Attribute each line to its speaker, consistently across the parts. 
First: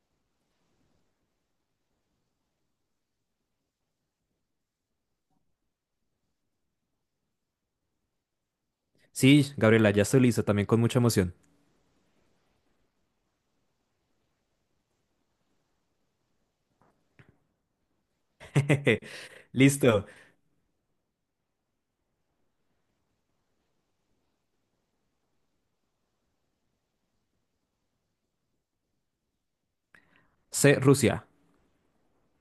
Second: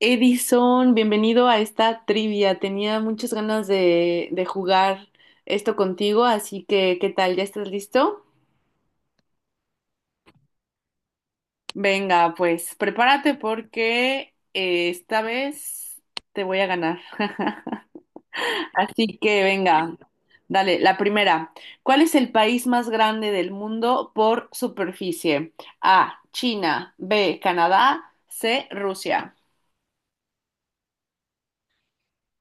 Speaker 1: Edison, bienvenido a esta trivia. Tenía muchas ganas de jugar esto contigo, así que, ¿qué tal? ¿Ya estás listo?
Speaker 2: Sí, Gabriela, ya estoy listo, también con mucha emoción.
Speaker 1: Venga, pues prepárate porque esta vez te voy a ganar. Así que, venga,
Speaker 2: Listo.
Speaker 1: dale, la primera. ¿Cuál es el país más grande del mundo por superficie? A, China, B, Canadá, C, Rusia.
Speaker 2: C, Rusia.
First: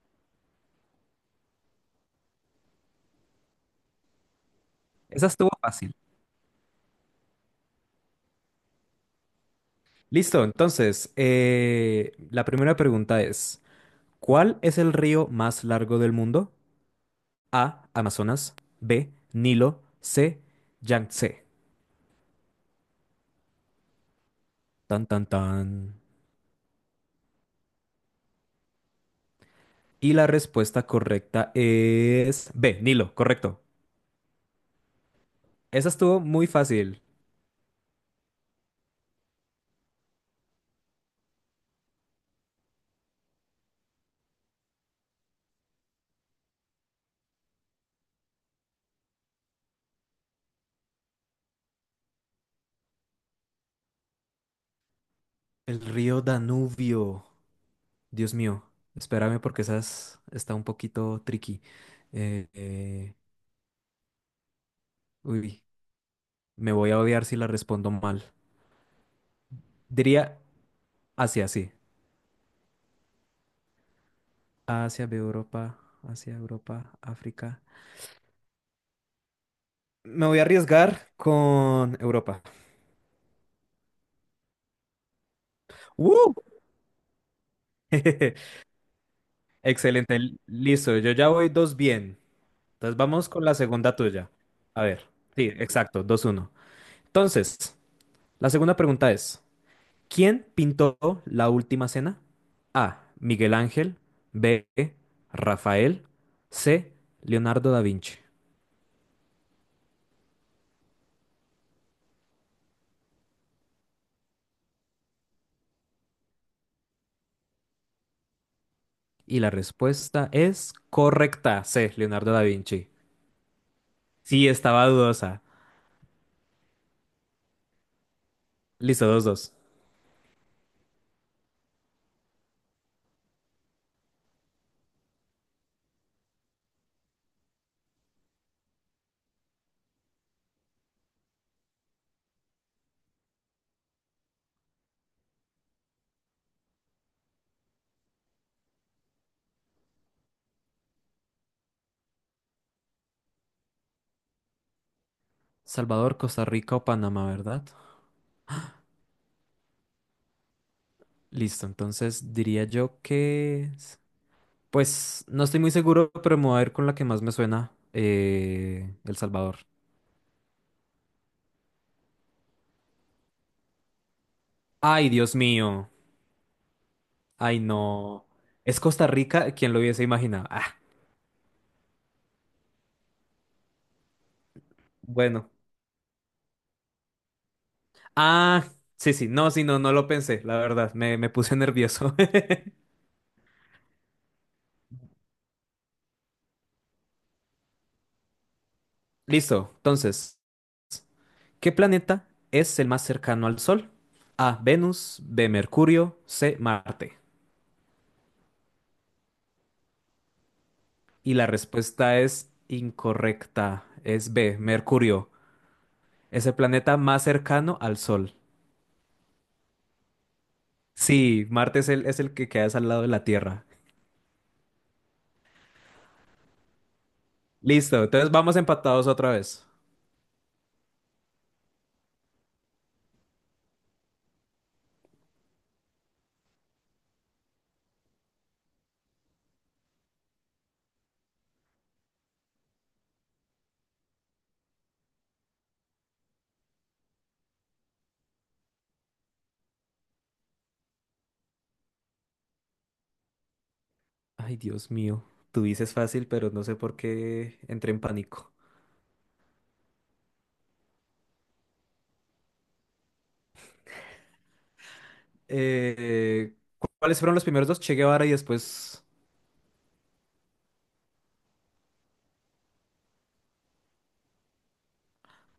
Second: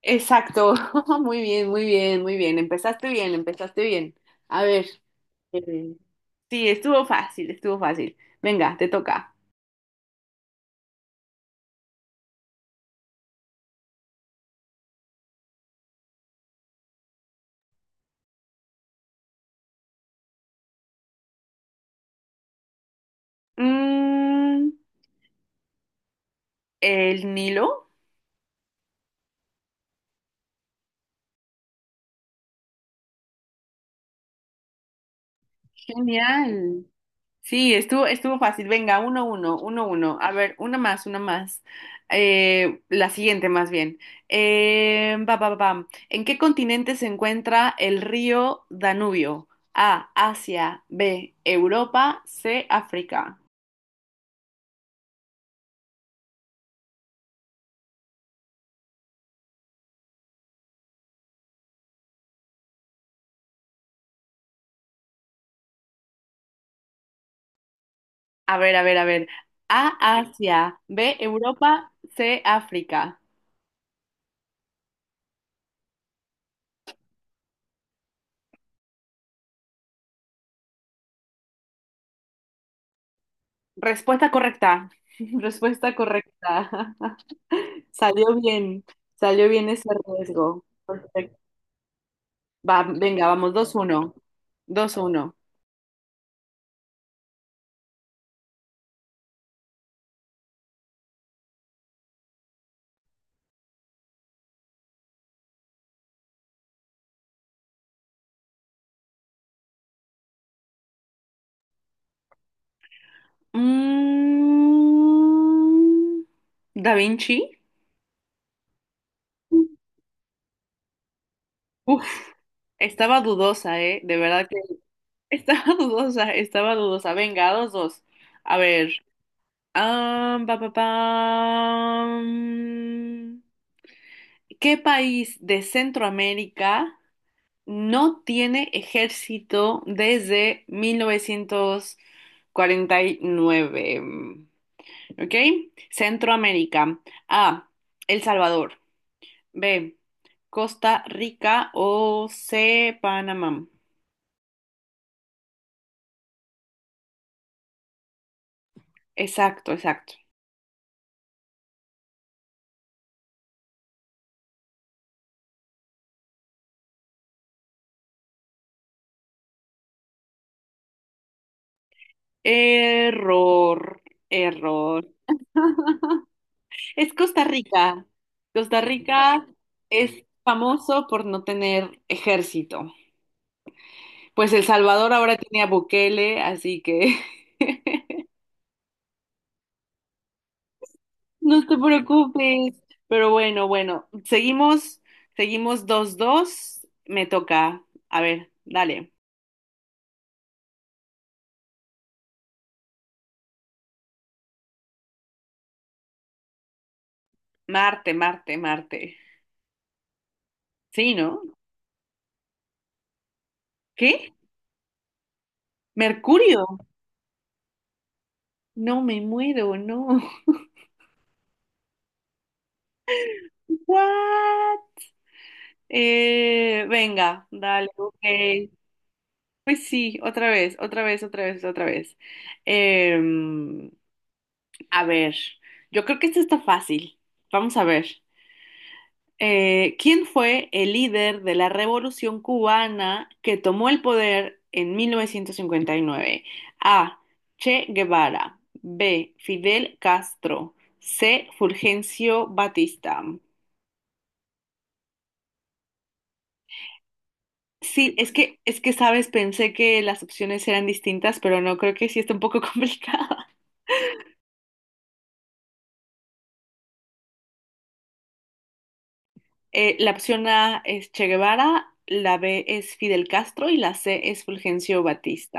Speaker 1: Exacto, muy bien, muy bien, muy bien. Empezaste bien, empezaste bien. A ver,
Speaker 2: Esa estuvo fácil.
Speaker 1: eh, sí, estuvo fácil, estuvo fácil. Venga, te toca.
Speaker 2: Listo, entonces, la primera pregunta es, ¿cuál es el río más largo del mundo? A, Amazonas, B, Nilo, C, Yangtze.
Speaker 1: Mm,
Speaker 2: Tan, tan, tan.
Speaker 1: el Nilo.
Speaker 2: Y la respuesta correcta es B, Nilo, correcto. Esa estuvo muy
Speaker 1: Genial.
Speaker 2: fácil.
Speaker 1: Sí, estuvo fácil. Venga, uno, uno, uno, uno. A ver, una más, una más. La siguiente, más bien. Pa, pa, pa, pam. ¿En qué continente se encuentra el río Danubio? A, Asia, B, Europa, C, África.
Speaker 2: El río Danubio. Dios mío, espérame porque esas está un poquito tricky. Eh, eh, uy, me voy a odiar si la respondo mal.
Speaker 1: A ver, a ver, a ver. A,
Speaker 2: Diría
Speaker 1: Asia. B,
Speaker 2: Asia, sí.
Speaker 1: Europa. C, África.
Speaker 2: Asia, Europa, Asia, Europa, África. Me voy a arriesgar con Europa.
Speaker 1: Respuesta correcta. Respuesta
Speaker 2: ¡Uh!
Speaker 1: correcta. Salió bien. Salió bien ese
Speaker 2: Excelente,
Speaker 1: riesgo.
Speaker 2: listo. Yo ya
Speaker 1: Perfecto.
Speaker 2: voy dos bien.
Speaker 1: Va,
Speaker 2: Entonces
Speaker 1: venga,
Speaker 2: vamos con
Speaker 1: vamos.
Speaker 2: la
Speaker 1: Dos
Speaker 2: segunda
Speaker 1: uno.
Speaker 2: tuya. A
Speaker 1: Dos
Speaker 2: ver,
Speaker 1: uno.
Speaker 2: sí, exacto, dos uno. Entonces, la segunda pregunta es. ¿Quién pintó la última cena? A, Miguel Ángel. B, Rafael. C, Leonardo da Vinci.
Speaker 1: Mm, Da Vinci.
Speaker 2: Y la respuesta es correcta. C,
Speaker 1: Uf,
Speaker 2: Leonardo da Vinci.
Speaker 1: estaba dudosa, ¿eh? De verdad
Speaker 2: Sí,
Speaker 1: que
Speaker 2: estaba dudosa.
Speaker 1: estaba dudosa, estaba dudosa. Venga, dos dos. A ver.
Speaker 2: Listo, dos, dos.
Speaker 1: Am, pa, pa, pam. ¿Qué país de Centroamérica no tiene ejército desde 1949? ¿Ok? Centroamérica. A. El Salvador. B. Costa Rica o C. Panamá.
Speaker 2: Salvador, Costa Rica o Panamá, ¿verdad?
Speaker 1: Exacto, exacto.
Speaker 2: Listo, entonces diría yo que... pues no estoy muy seguro, pero me voy a ir con la que más me suena. El Salvador.
Speaker 1: Error, error.
Speaker 2: Ay, Dios mío.
Speaker 1: Es Costa
Speaker 2: Ay,
Speaker 1: Rica.
Speaker 2: no. Es
Speaker 1: Costa
Speaker 2: Costa
Speaker 1: Rica
Speaker 2: Rica, quien lo hubiese
Speaker 1: es
Speaker 2: imaginado. Ah,
Speaker 1: famoso por no tener ejército. Pues El Salvador ahora
Speaker 2: bueno.
Speaker 1: tiene a Bukele, así que
Speaker 2: Ah, sí, sí. No, sí, no, no lo pensé, la verdad. Me puse
Speaker 1: no te
Speaker 2: nervioso.
Speaker 1: preocupes. Pero bueno, bueno, seguimos, seguimos dos dos. Me toca. A ver, dale.
Speaker 2: Listo. Entonces, ¿qué planeta es el más cercano al Sol? A, Venus, B, Mercurio, C, Marte.
Speaker 1: Marte, Marte, Marte. Sí,
Speaker 2: Y
Speaker 1: ¿no?
Speaker 2: la respuesta es incorrecta. Es
Speaker 1: ¿Qué?
Speaker 2: B, Mercurio. Es el
Speaker 1: ¿Mercurio?
Speaker 2: planeta más cercano al Sol.
Speaker 1: No me muero, no.
Speaker 2: Sí, Marte es el que queda al lado de la Tierra.
Speaker 1: What? Venga, dale,
Speaker 2: Listo,
Speaker 1: ok.
Speaker 2: entonces vamos empatados otra vez.
Speaker 1: Pues sí, otra vez, otra vez, otra vez, otra vez. Em, a ver, yo creo que esto está fácil. Vamos a ver. ¿Quién fue el líder de la Revolución Cubana que tomó el poder en 1959? A. Che Guevara. B. Fidel Castro. C. Fulgencio Batista.
Speaker 2: Ay, Dios mío. Tú dices fácil, pero no sé por qué entré en
Speaker 1: Sí,
Speaker 2: pánico.
Speaker 1: es que, sabes, pensé que las opciones eran distintas, pero no creo que sí está un poco complicado.
Speaker 2: ¿Cuáles fueron los primeros dos? Che Guevara y después
Speaker 1: La opción A es Che Guevara, la B es Fidel Castro y la C es Fulgencio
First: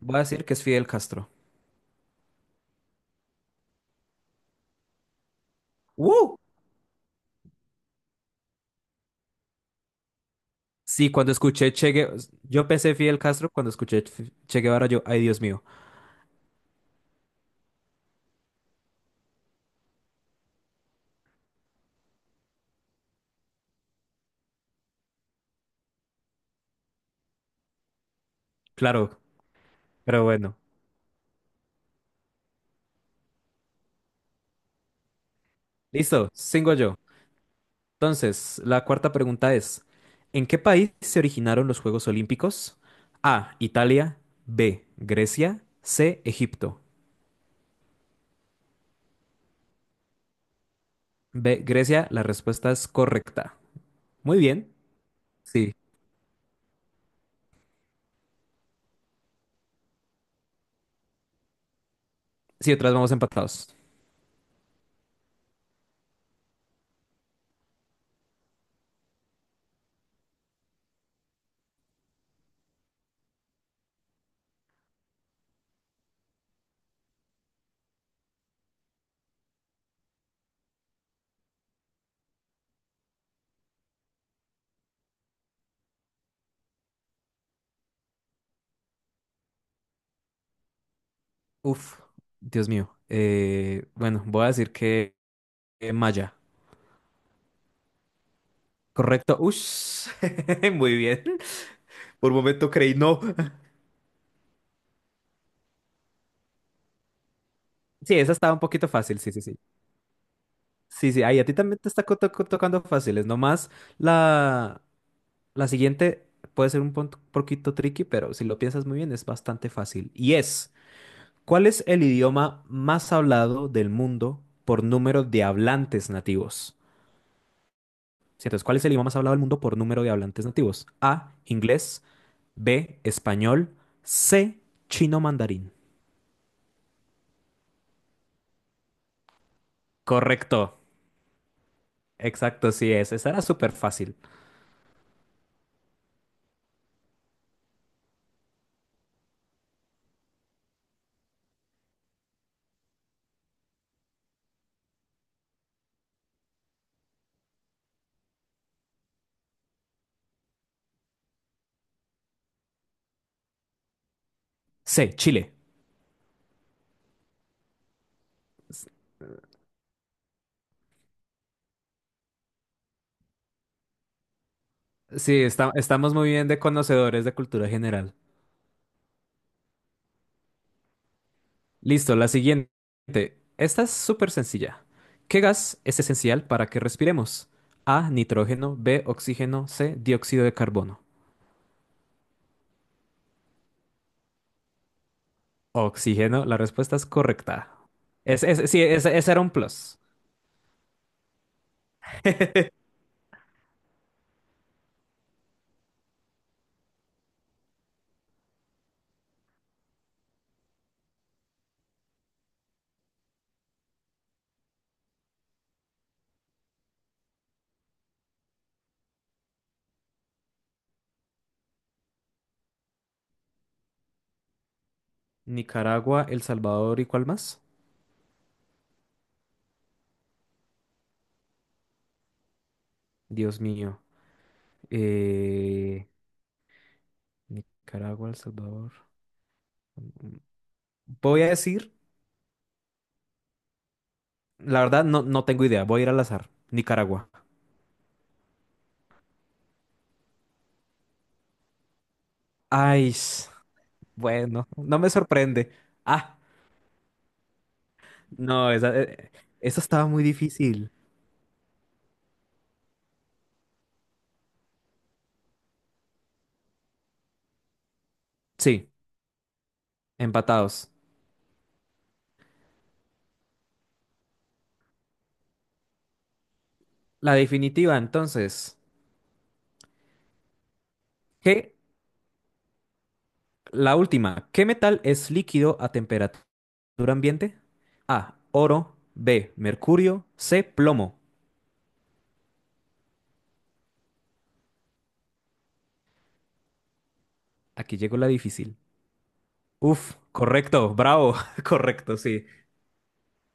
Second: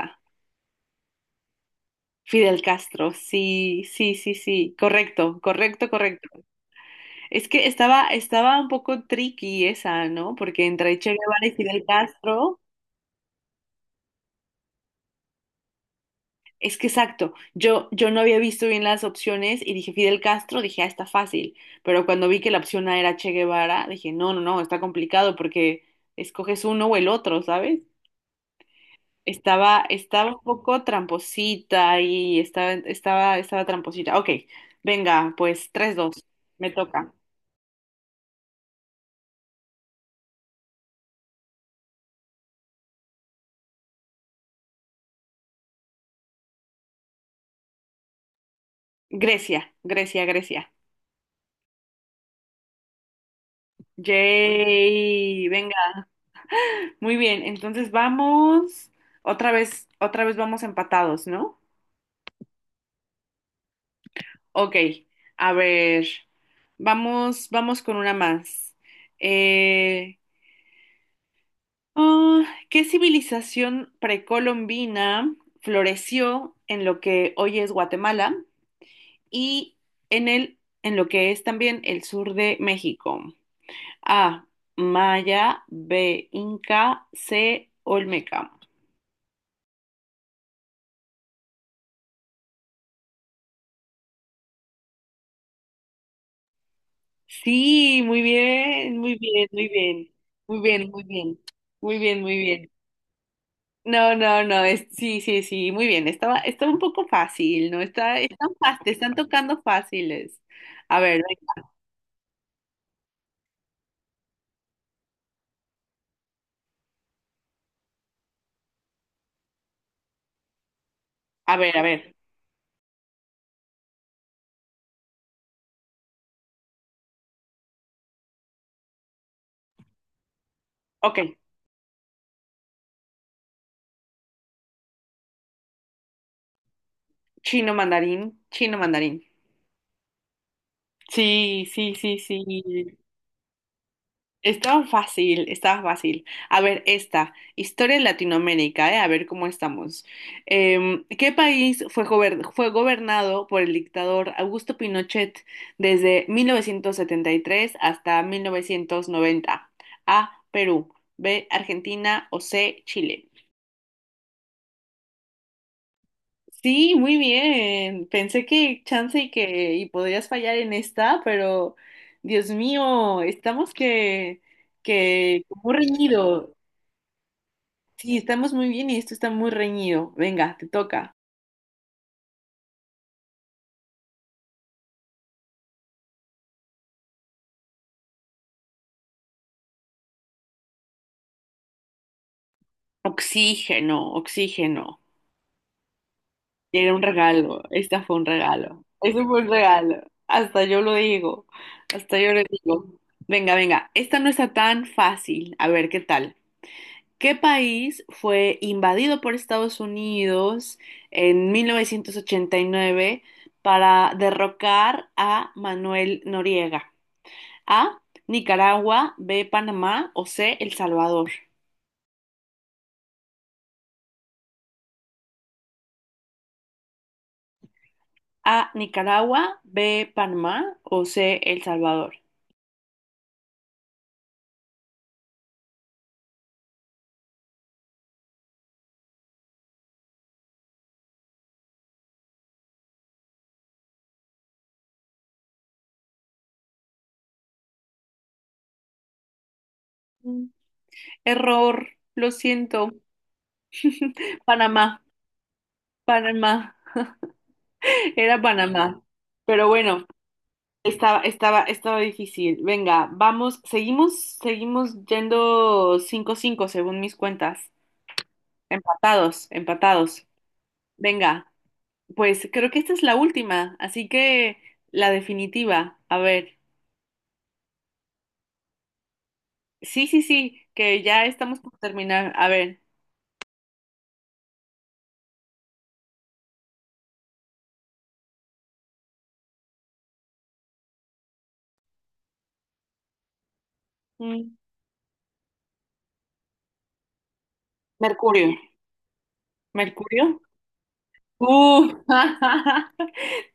Speaker 2: voy a decir que es Fidel Castro.
Speaker 1: Fidel Castro, sí, sí, sí, sí, correcto, correcto, correcto.
Speaker 2: ¡Uh!
Speaker 1: Es que estaba, estaba un poco tricky esa, ¿no? Porque entre
Speaker 2: Sí,
Speaker 1: Che
Speaker 2: cuando
Speaker 1: Guevara y
Speaker 2: escuché
Speaker 1: Fidel
Speaker 2: Che Guevara,
Speaker 1: Castro,
Speaker 2: yo pensé Fidel Castro, cuando escuché Che Guevara, yo, ay, Dios mío.
Speaker 1: es que exacto, yo no había visto bien las opciones y dije Fidel Castro, dije, ah, está fácil, pero cuando vi que la opción A era Che Guevara, dije, no, no, no, está complicado porque escoges uno o el otro, ¿sabes?
Speaker 2: Claro,
Speaker 1: Estaba,
Speaker 2: pero
Speaker 1: estaba un
Speaker 2: bueno.
Speaker 1: poco tramposita y estaba, estaba, estaba tramposita. Ok, venga, pues tres dos
Speaker 2: Listo,
Speaker 1: me
Speaker 2: sigo yo.
Speaker 1: toca.
Speaker 2: Entonces, la cuarta pregunta es, ¿en qué país se originaron los Juegos Olímpicos? A, Italia, B, Grecia, C, Egipto.
Speaker 1: Grecia, Grecia, Grecia.
Speaker 2: B, Grecia, la respuesta es correcta. Muy bien.
Speaker 1: Yay,
Speaker 2: Sí.
Speaker 1: venga. Muy bien, entonces vamos, otra vez vamos empatados, ¿no?
Speaker 2: Sí, otras vamos empatados.
Speaker 1: Ok, a ver, vamos, vamos con una más. Eh, ah, ¿Qué civilización precolombina floreció en lo que hoy es Guatemala? Y en lo que es también el sur de México. A, Maya, B, Inca, C, Olmeca.
Speaker 2: Uf, Dios mío. Bueno, voy a decir que Maya.
Speaker 1: Sí, muy bien, muy
Speaker 2: Correcto.
Speaker 1: bien, muy
Speaker 2: Ush.
Speaker 1: bien, muy bien,
Speaker 2: Muy
Speaker 1: muy
Speaker 2: bien.
Speaker 1: bien, muy bien,
Speaker 2: Por
Speaker 1: muy
Speaker 2: un momento
Speaker 1: bien.
Speaker 2: creí no.
Speaker 1: No, no, no, es, sí, sí, sí, muy bien. Estaba, estaba un poco fácil, ¿no?
Speaker 2: Sí,
Speaker 1: Está,
Speaker 2: esa
Speaker 1: están
Speaker 2: estaba un
Speaker 1: fácil,
Speaker 2: poquito
Speaker 1: te están
Speaker 2: fácil. Sí, sí, sí.
Speaker 1: tocando fáciles. A
Speaker 2: Sí, sí.
Speaker 1: ver,
Speaker 2: Ahí a ti
Speaker 1: venga,
Speaker 2: también te está tocando fáciles. Nomás la, la siguiente puede ser un poquito tricky, pero si lo piensas muy bien es bastante fácil. Y es,
Speaker 1: a
Speaker 2: ¿cuál
Speaker 1: ver, a
Speaker 2: es el
Speaker 1: ver.
Speaker 2: idioma más hablado del mundo por número de hablantes nativos? Sí, entonces, ¿cuál es el idioma más hablado del mundo por número de hablantes nativos?
Speaker 1: Ok,
Speaker 2: A, inglés, B, español, C, chino mandarín.
Speaker 1: chino mandarín, chino mandarín.
Speaker 2: Correcto.
Speaker 1: Sí, sí, sí,
Speaker 2: Exacto, sí
Speaker 1: sí.
Speaker 2: es. Esa era súper fácil.
Speaker 1: Estaba fácil, estaba fácil. A ver, esta, historia de Latinoamérica, ¿eh? A ver cómo estamos. ¿Qué país fue, fue gobernado por el dictador Augusto Pinochet desde 1973 hasta 1990? A, Perú, B, Argentina o C, Chile.
Speaker 2: C, Chile.
Speaker 1: Sí, muy bien. Pensé que
Speaker 2: S-
Speaker 1: chance y que y podrías fallar en esta, pero Dios mío, estamos
Speaker 2: sí,
Speaker 1: que muy
Speaker 2: estamos muy bien
Speaker 1: reñido.
Speaker 2: de conocedores de cultura general.
Speaker 1: Sí, estamos muy bien y esto está muy reñido. Venga, te toca.
Speaker 2: Listo, la siguiente. Esta es súper sencilla. ¿Qué gas es esencial para que respiremos? A, nitrógeno, B, oxígeno, C, dióxido de carbono.
Speaker 1: Oxígeno, oxígeno.
Speaker 2: Oxígeno, la
Speaker 1: Era
Speaker 2: respuesta
Speaker 1: un
Speaker 2: es
Speaker 1: regalo.
Speaker 2: correcta.
Speaker 1: Este fue un
Speaker 2: Sí,
Speaker 1: regalo. Eso
Speaker 2: ese era
Speaker 1: fue un
Speaker 2: un plus.
Speaker 1: regalo. Hasta yo lo digo. Hasta yo lo digo. Venga, venga. Esta no está tan fácil. A ver, ¿qué tal? ¿Qué país fue invadido por Estados Unidos en 1989 para derrocar a Manuel Noriega? A. Nicaragua. B. Panamá. O C. El Salvador.
Speaker 2: Nicaragua, El Salvador y ¿cuál más?
Speaker 1: A, Nicaragua, B, Panamá o C, El Salvador.
Speaker 2: Dios mío. Eh, Nicaragua, El Salvador. Voy a decir, la verdad no, no tengo idea, voy a ir al azar. Nicaragua.
Speaker 1: Mm. Error, lo siento.
Speaker 2: Ay, bueno, no
Speaker 1: Panamá,
Speaker 2: me sorprende. Ah,
Speaker 1: Panamá, era
Speaker 2: no, esa,
Speaker 1: Panamá. Pero
Speaker 2: esa
Speaker 1: bueno,
Speaker 2: estaba muy difícil.
Speaker 1: estaba, estaba, estaba difícil. Venga, vamos, seguimos, seguimos yendo cinco, cinco según mis cuentas.
Speaker 2: Sí,
Speaker 1: Empatados, empatados.
Speaker 2: empatados.
Speaker 1: Venga, pues creo que esta es la última, así que la definitiva. A ver,
Speaker 2: La definitiva, entonces.
Speaker 1: sí, sí, sí, que ya estamos
Speaker 2: ¿Qué?
Speaker 1: por terminar. A ver,
Speaker 2: La última. ¿Qué metal es líquido a temperatura ambiente? A, oro. B, mercurio. C, plomo.
Speaker 1: mm,
Speaker 2: Aquí llegó la
Speaker 1: Mercurio.
Speaker 2: difícil. Uf,
Speaker 1: Mercurio.
Speaker 2: correcto, bravo,
Speaker 1: Uh,
Speaker 2: correcto, sí.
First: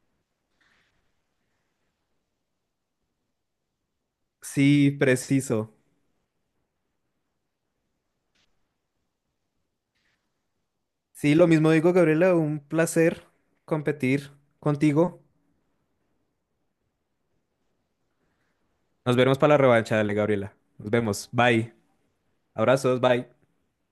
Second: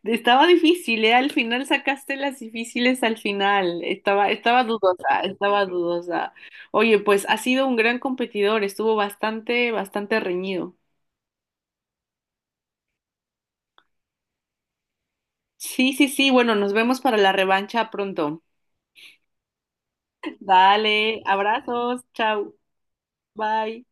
Speaker 1: estaba difícil, ¿eh? Al final sacaste las difíciles al final. Estaba, estaba
Speaker 2: Sí,
Speaker 1: dudosa, estaba
Speaker 2: preciso.
Speaker 1: dudosa. Oye, pues ha sido un gran competidor, estuvo bastante, bastante reñido.
Speaker 2: Sí, lo mismo digo, Gabriela, un placer competir contigo.
Speaker 1: Sí, sí, sí, bueno, nos vemos para la revancha pronto.
Speaker 2: Nos veremos para la revancha, dale, Gabriela. Nos
Speaker 1: Dale,
Speaker 2: vemos, bye.
Speaker 1: abrazos, chao,
Speaker 2: Abrazos, bye.
Speaker 1: bye.